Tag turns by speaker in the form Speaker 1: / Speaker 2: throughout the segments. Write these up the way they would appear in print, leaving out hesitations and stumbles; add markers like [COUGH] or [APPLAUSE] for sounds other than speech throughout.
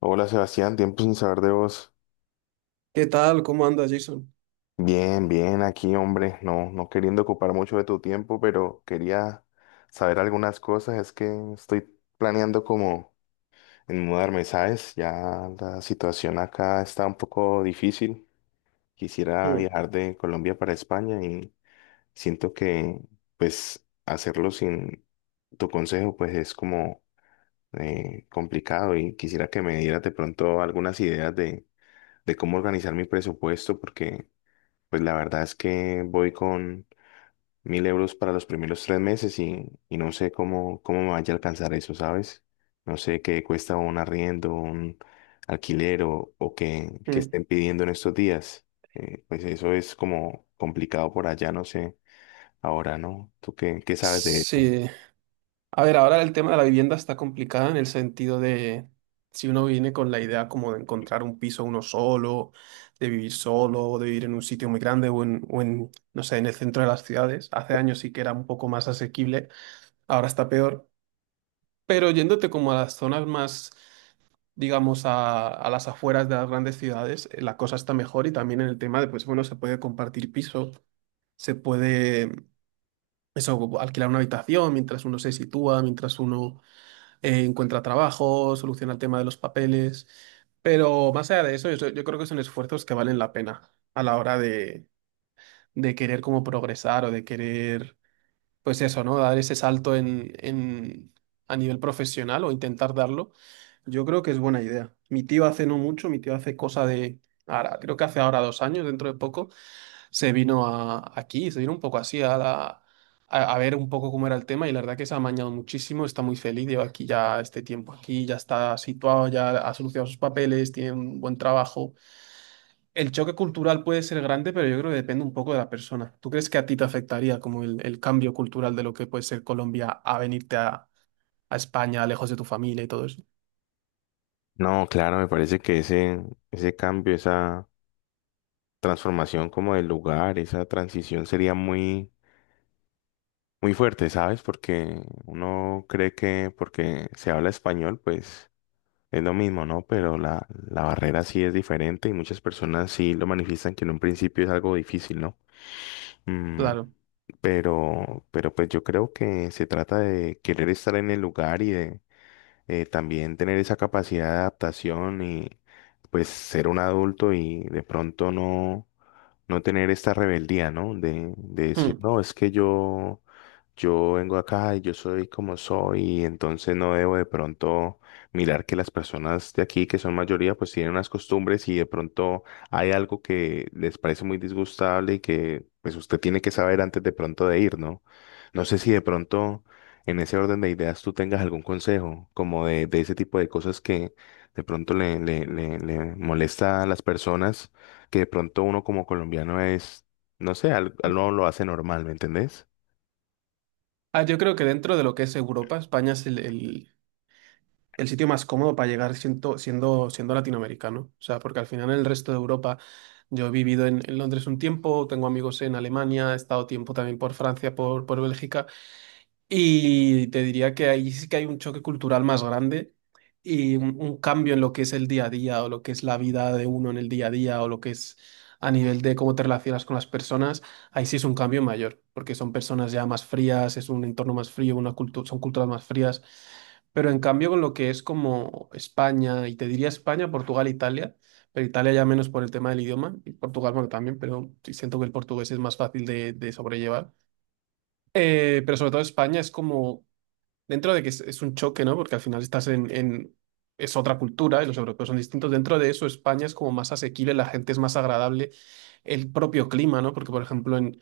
Speaker 1: Hola Sebastián, tiempo sin saber de vos.
Speaker 2: ¿Qué tal? ¿Cómo anda, Jason?
Speaker 1: Bien, bien, aquí hombre, no queriendo ocupar mucho de tu tiempo, pero quería saber algunas cosas. Es que estoy planeando como en mudarme, ¿sabes? Ya la situación acá está un poco difícil. Quisiera
Speaker 2: Mm,
Speaker 1: viajar de Colombia para España y siento que pues hacerlo sin tu consejo pues es como complicado y quisiera que me dieras de pronto algunas ideas de cómo organizar mi presupuesto porque pues la verdad es que voy con 1000 € para los primeros 3 meses y, no sé cómo, cómo me vaya a alcanzar eso, ¿sabes? No sé qué cuesta un arriendo, un alquiler o qué, qué
Speaker 2: mm.
Speaker 1: estén pidiendo en estos días. Pues eso es como complicado por allá, no sé. Ahora, ¿no? ¿Tú qué, qué sabes de eso?
Speaker 2: Sí. A ver, ahora el tema de la vivienda está complicado en el sentido de si uno viene con la idea como de encontrar un piso uno solo, de vivir solo, o de vivir en un sitio muy grande o en, no sé, en el centro de las ciudades. Hace años sí que era un poco más asequible, ahora está peor. Pero yéndote como a las zonas más, digamos, a las afueras de las grandes ciudades, la cosa está mejor y también en el tema de, pues bueno, se puede compartir piso, se puede. Eso, como alquilar una habitación mientras uno se sitúa, mientras uno encuentra trabajo, soluciona el tema de los papeles. Pero más allá de eso, yo creo que son esfuerzos que valen la pena a la hora de querer como progresar o de querer, pues eso, ¿no? Dar ese salto en, a nivel profesional o intentar darlo. Yo creo que es buena idea. Mi tío hace no mucho, mi tío hace cosa de, ahora, creo que hace ahora 2 años, dentro de poco se vino a, aquí, se vino un poco así a, a ver un poco cómo era el tema y la verdad que se ha amañado muchísimo, está muy feliz, lleva aquí ya este tiempo aquí, ya está situado, ya ha solucionado sus papeles, tiene un buen trabajo. El choque cultural puede ser grande, pero yo creo que depende un poco de la persona. ¿Tú crees que a ti te afectaría como el cambio cultural de lo que puede ser Colombia a venirte a España, lejos de tu familia y todo eso?
Speaker 1: No, claro, me parece que ese cambio, esa transformación como del lugar, esa transición sería muy fuerte, ¿sabes? Porque uno cree que porque se habla español, pues es lo mismo, ¿no? Pero la barrera sí es diferente y muchas personas sí lo manifiestan que en un principio es algo difícil, ¿no? Mm,
Speaker 2: Claro.
Speaker 1: pero pues yo creo que se trata de querer estar en el lugar y de también tener esa capacidad de adaptación y pues ser un adulto y de pronto no, no tener esta rebeldía, ¿no? De decir,
Speaker 2: Hmm.
Speaker 1: no, es que yo vengo acá y yo soy como soy y entonces no debo de pronto mirar que las personas de aquí, que son mayoría, pues tienen unas costumbres y de pronto hay algo que les parece muy disgustable y que pues usted tiene que saber antes de pronto de ir, ¿no? No sé si de pronto en ese orden de ideas tú tengas algún consejo, como de ese tipo de cosas que de pronto le molesta a las personas, que de pronto uno como colombiano es, no sé, no lo hace normal, ¿me entendés?
Speaker 2: Yo creo que dentro de lo que es Europa, España es el sitio más cómodo para llegar siendo, siendo, latinoamericano. O sea, porque al final en el resto de Europa yo he vivido en Londres un tiempo, tengo amigos en Alemania, he estado tiempo también por Francia, por Bélgica, y te diría que ahí sí que hay un choque cultural más grande y un cambio en lo que es el día a día o lo que es la vida de uno en el día a día o lo que es a nivel de cómo te relacionas con las personas. Ahí sí es un cambio mayor, porque son personas ya más frías, es un entorno más frío, una son culturas más frías. Pero en cambio con lo que es como España, y te diría España, Portugal, Italia, pero Italia ya menos por el tema del idioma, y Portugal, bueno, también, pero sí siento que el portugués es más fácil de sobrellevar. Pero sobre todo España es como dentro de que es un choque, ¿no? Porque al final estás es otra cultura y los europeos son distintos. Dentro de eso, España es como más asequible, la gente es más agradable, el propio clima, ¿no? Porque, por ejemplo,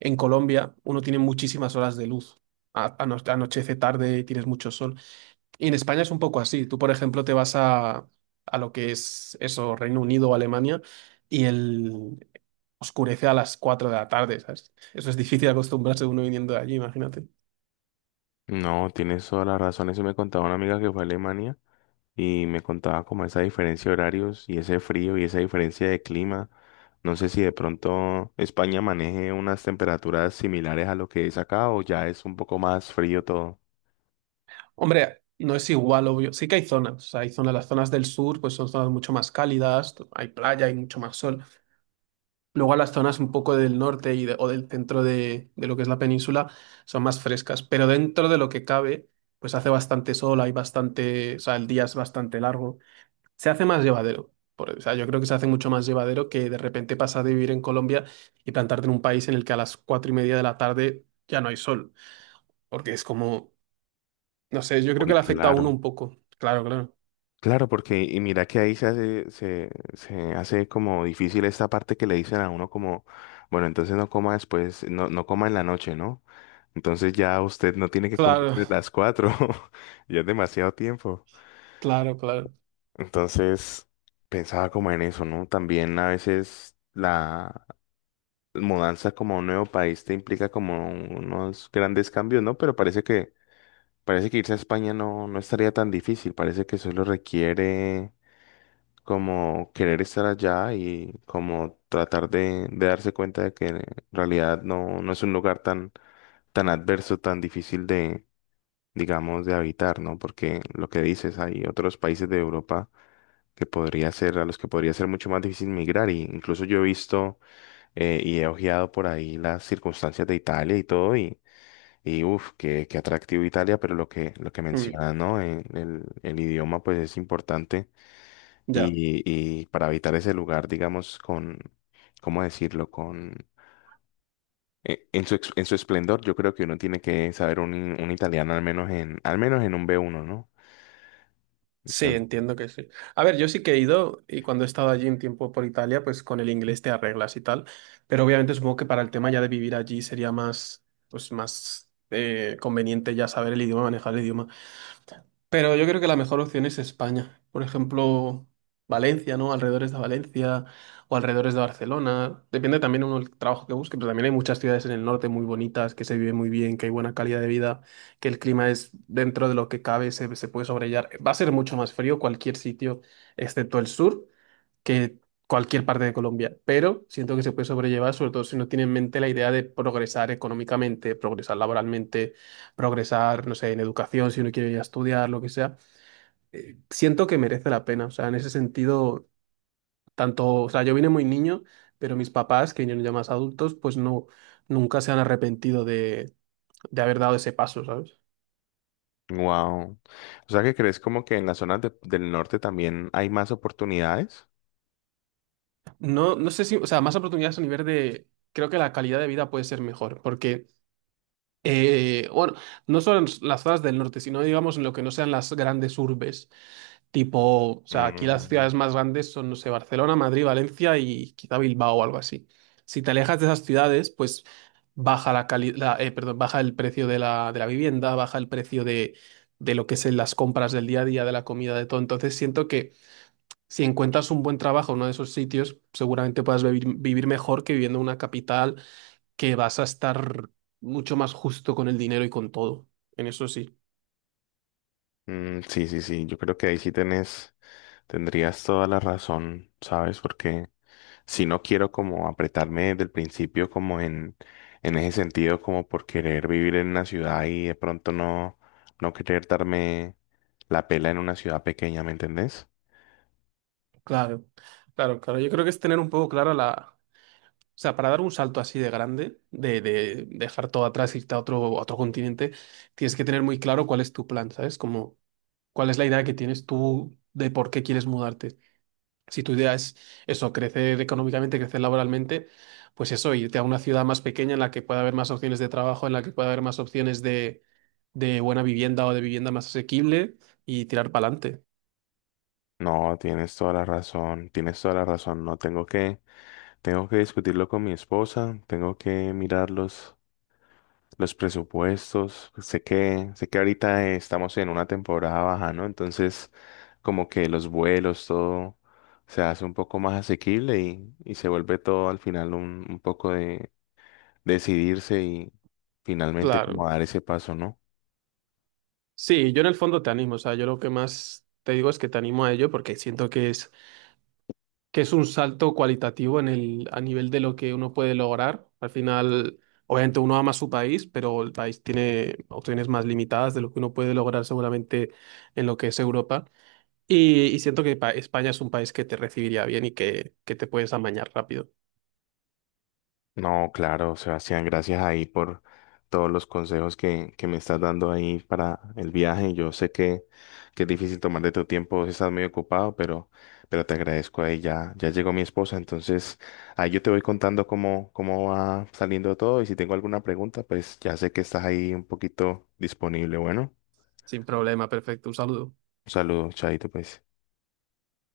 Speaker 2: en Colombia uno tiene muchísimas horas de luz. Anochece tarde, tienes mucho sol. Y en España es un poco así. Tú, por ejemplo, te vas a lo que es eso, Reino Unido o Alemania, y el oscurece a las 4 de la tarde, ¿sabes? Eso es difícil acostumbrarse uno viniendo de allí, imagínate.
Speaker 1: No, tienes toda la razón. Eso me contaba una amiga que fue a Alemania y me contaba como esa diferencia de horarios y ese frío y esa diferencia de clima. No sé si de pronto España maneje unas temperaturas similares a lo que es acá o ya es un poco más frío todo.
Speaker 2: Hombre, no es igual, obvio. Sí que hay zonas. O sea, hay zonas, las zonas del sur, pues son zonas mucho más cálidas, hay playa, hay mucho más sol. Luego a las zonas un poco del norte y o del centro de lo que es la península son más frescas. Pero dentro de lo que cabe, pues hace bastante sol, hay bastante, o sea, el día es bastante largo. Se hace más llevadero. O sea, yo creo que se hace mucho más llevadero que de repente pasar de vivir en Colombia y plantarte en un país en el que a las 4 y media de la tarde ya no hay sol. Porque es como, no sé, yo creo que
Speaker 1: Uy,
Speaker 2: le afecta a uno
Speaker 1: claro.
Speaker 2: un poco. Claro, claro.
Speaker 1: Claro, porque y mira que ahí se hace, se hace como difícil esta parte que le dicen a uno como, bueno, entonces no coma después, no, no coma en la noche, ¿no? Entonces ya usted no tiene que comer [LAUGHS]
Speaker 2: Claro,
Speaker 1: desde las 4, [LAUGHS] ya es demasiado tiempo.
Speaker 2: claro, claro.
Speaker 1: Entonces pensaba como en eso, ¿no? También a veces la mudanza como a un nuevo país te implica como unos grandes cambios, ¿no? Pero parece que irse a España no, no estaría tan difícil, parece que solo requiere como querer estar allá y como tratar de darse cuenta de que en realidad no, no es un lugar tan, tan adverso, tan difícil de, digamos, de habitar, ¿no? Porque lo que dices, hay otros países de Europa que podría ser, a los que podría ser mucho más difícil migrar. Y incluso yo he visto y he ojeado por ahí las circunstancias de Italia y todo, y uff, qué, qué atractivo Italia, pero lo que
Speaker 2: Mm,
Speaker 1: mencionas, ¿no? El idioma pues es importante
Speaker 2: ya,
Speaker 1: y, y para habitar ese lugar, digamos, con, ¿cómo decirlo? Con, en su en su esplendor, yo creo que uno tiene que saber un italiano al menos en un B1, ¿no?
Speaker 2: sí,
Speaker 1: Entonces,
Speaker 2: entiendo que sí. A ver, yo sí que he ido y cuando he estado allí un tiempo por Italia, pues con el inglés te arreglas y tal, pero obviamente supongo que para el tema ya de vivir allí sería más, pues más conveniente ya saber el idioma, manejar el idioma. Pero yo creo que la mejor opción es España. Por ejemplo, Valencia, ¿no? Alrededores de Valencia o alrededores de Barcelona. Depende también uno del trabajo que busque, pero también hay muchas ciudades en el norte muy bonitas, que se vive muy bien, que hay buena calidad de vida, que el clima es dentro de lo que cabe, se puede sobrellevar. Va a ser mucho más frío cualquier sitio, excepto el sur que cualquier parte de Colombia, pero siento que se puede sobrellevar, sobre todo si no tiene en mente la idea de progresar económicamente, progresar laboralmente, progresar, no sé, en educación, si uno quiere ir a estudiar, lo que sea. Siento que merece la pena, o sea, en ese sentido, tanto, o sea, yo vine muy niño, pero mis papás, que vinieron ya más adultos, pues no, nunca se han arrepentido de haber dado ese paso, ¿sabes?
Speaker 1: wow. O sea, ¿que crees como que en las zonas del norte también hay más oportunidades?
Speaker 2: No, no sé si, o sea, más oportunidades a nivel de, creo que la calidad de vida puede ser mejor, porque bueno, no solo en las zonas del norte, sino digamos en lo que no sean las grandes urbes, tipo, o sea, aquí las
Speaker 1: Mm,
Speaker 2: ciudades más grandes son, no sé, Barcelona, Madrid, Valencia y quizá Bilbao o algo así. Si te alejas de esas ciudades, pues baja la la, perdón, baja el precio de la vivienda, baja el precio de lo que es en las compras del día a día, de la comida, de todo. Entonces siento que si encuentras un buen trabajo en uno de esos sitios, seguramente puedas vivir, vivir mejor que viviendo en una capital que vas a estar mucho más justo con el dinero y con todo. En eso sí.
Speaker 1: mm, sí, sí, sí, yo creo que ahí sí tenés, tendrías toda la razón, ¿sabes? Porque si no quiero como apretarme desde el principio como en ese sentido, como por querer vivir en una ciudad y de pronto no, no querer darme la pela en una ciudad pequeña, ¿me entendés?
Speaker 2: Claro, claro, claro. Yo creo que es tener un poco clara la... O sea, para dar un salto así de grande, de dejar todo atrás, irte a otro continente, tienes que tener muy claro cuál es tu plan, ¿sabes? Como cuál es la idea que tienes tú de por qué quieres mudarte. Si tu idea es eso, crecer económicamente, crecer laboralmente, pues eso, irte a una ciudad más pequeña en la que pueda haber más opciones de trabajo, en la que pueda haber más opciones de buena vivienda o de vivienda más asequible y tirar para adelante.
Speaker 1: No, tienes toda la razón, tienes toda la razón, no tengo que, tengo que discutirlo con mi esposa, tengo que mirarlos los presupuestos. Sé que ahorita estamos en una temporada baja, ¿no? Entonces, como que los vuelos, todo se hace un poco más asequible y se vuelve todo al final un poco de decidirse y finalmente como
Speaker 2: Claro.
Speaker 1: dar ese paso, ¿no?
Speaker 2: Sí, yo en el fondo te animo, o sea, yo lo que más te digo es que te animo a ello porque siento que es un salto cualitativo en el, a nivel de lo que uno puede lograr. Al final, obviamente uno ama su país, pero el país tiene opciones más limitadas de lo que uno puede lograr seguramente en lo que es Europa. Y siento que España es un país que te recibiría bien y que te puedes amañar rápido.
Speaker 1: No, claro, Sebastián, gracias ahí por todos los consejos que me estás dando ahí para el viaje. Yo sé que es difícil tomar de tu tiempo, si estás muy ocupado, pero te agradezco ahí. Ya, ya llegó mi esposa, entonces ahí yo te voy contando cómo, cómo va saliendo todo y si tengo alguna pregunta, pues ya sé que estás ahí un poquito disponible. Bueno,
Speaker 2: Sin problema, perfecto. Un saludo.
Speaker 1: un saludo, chaito, pues.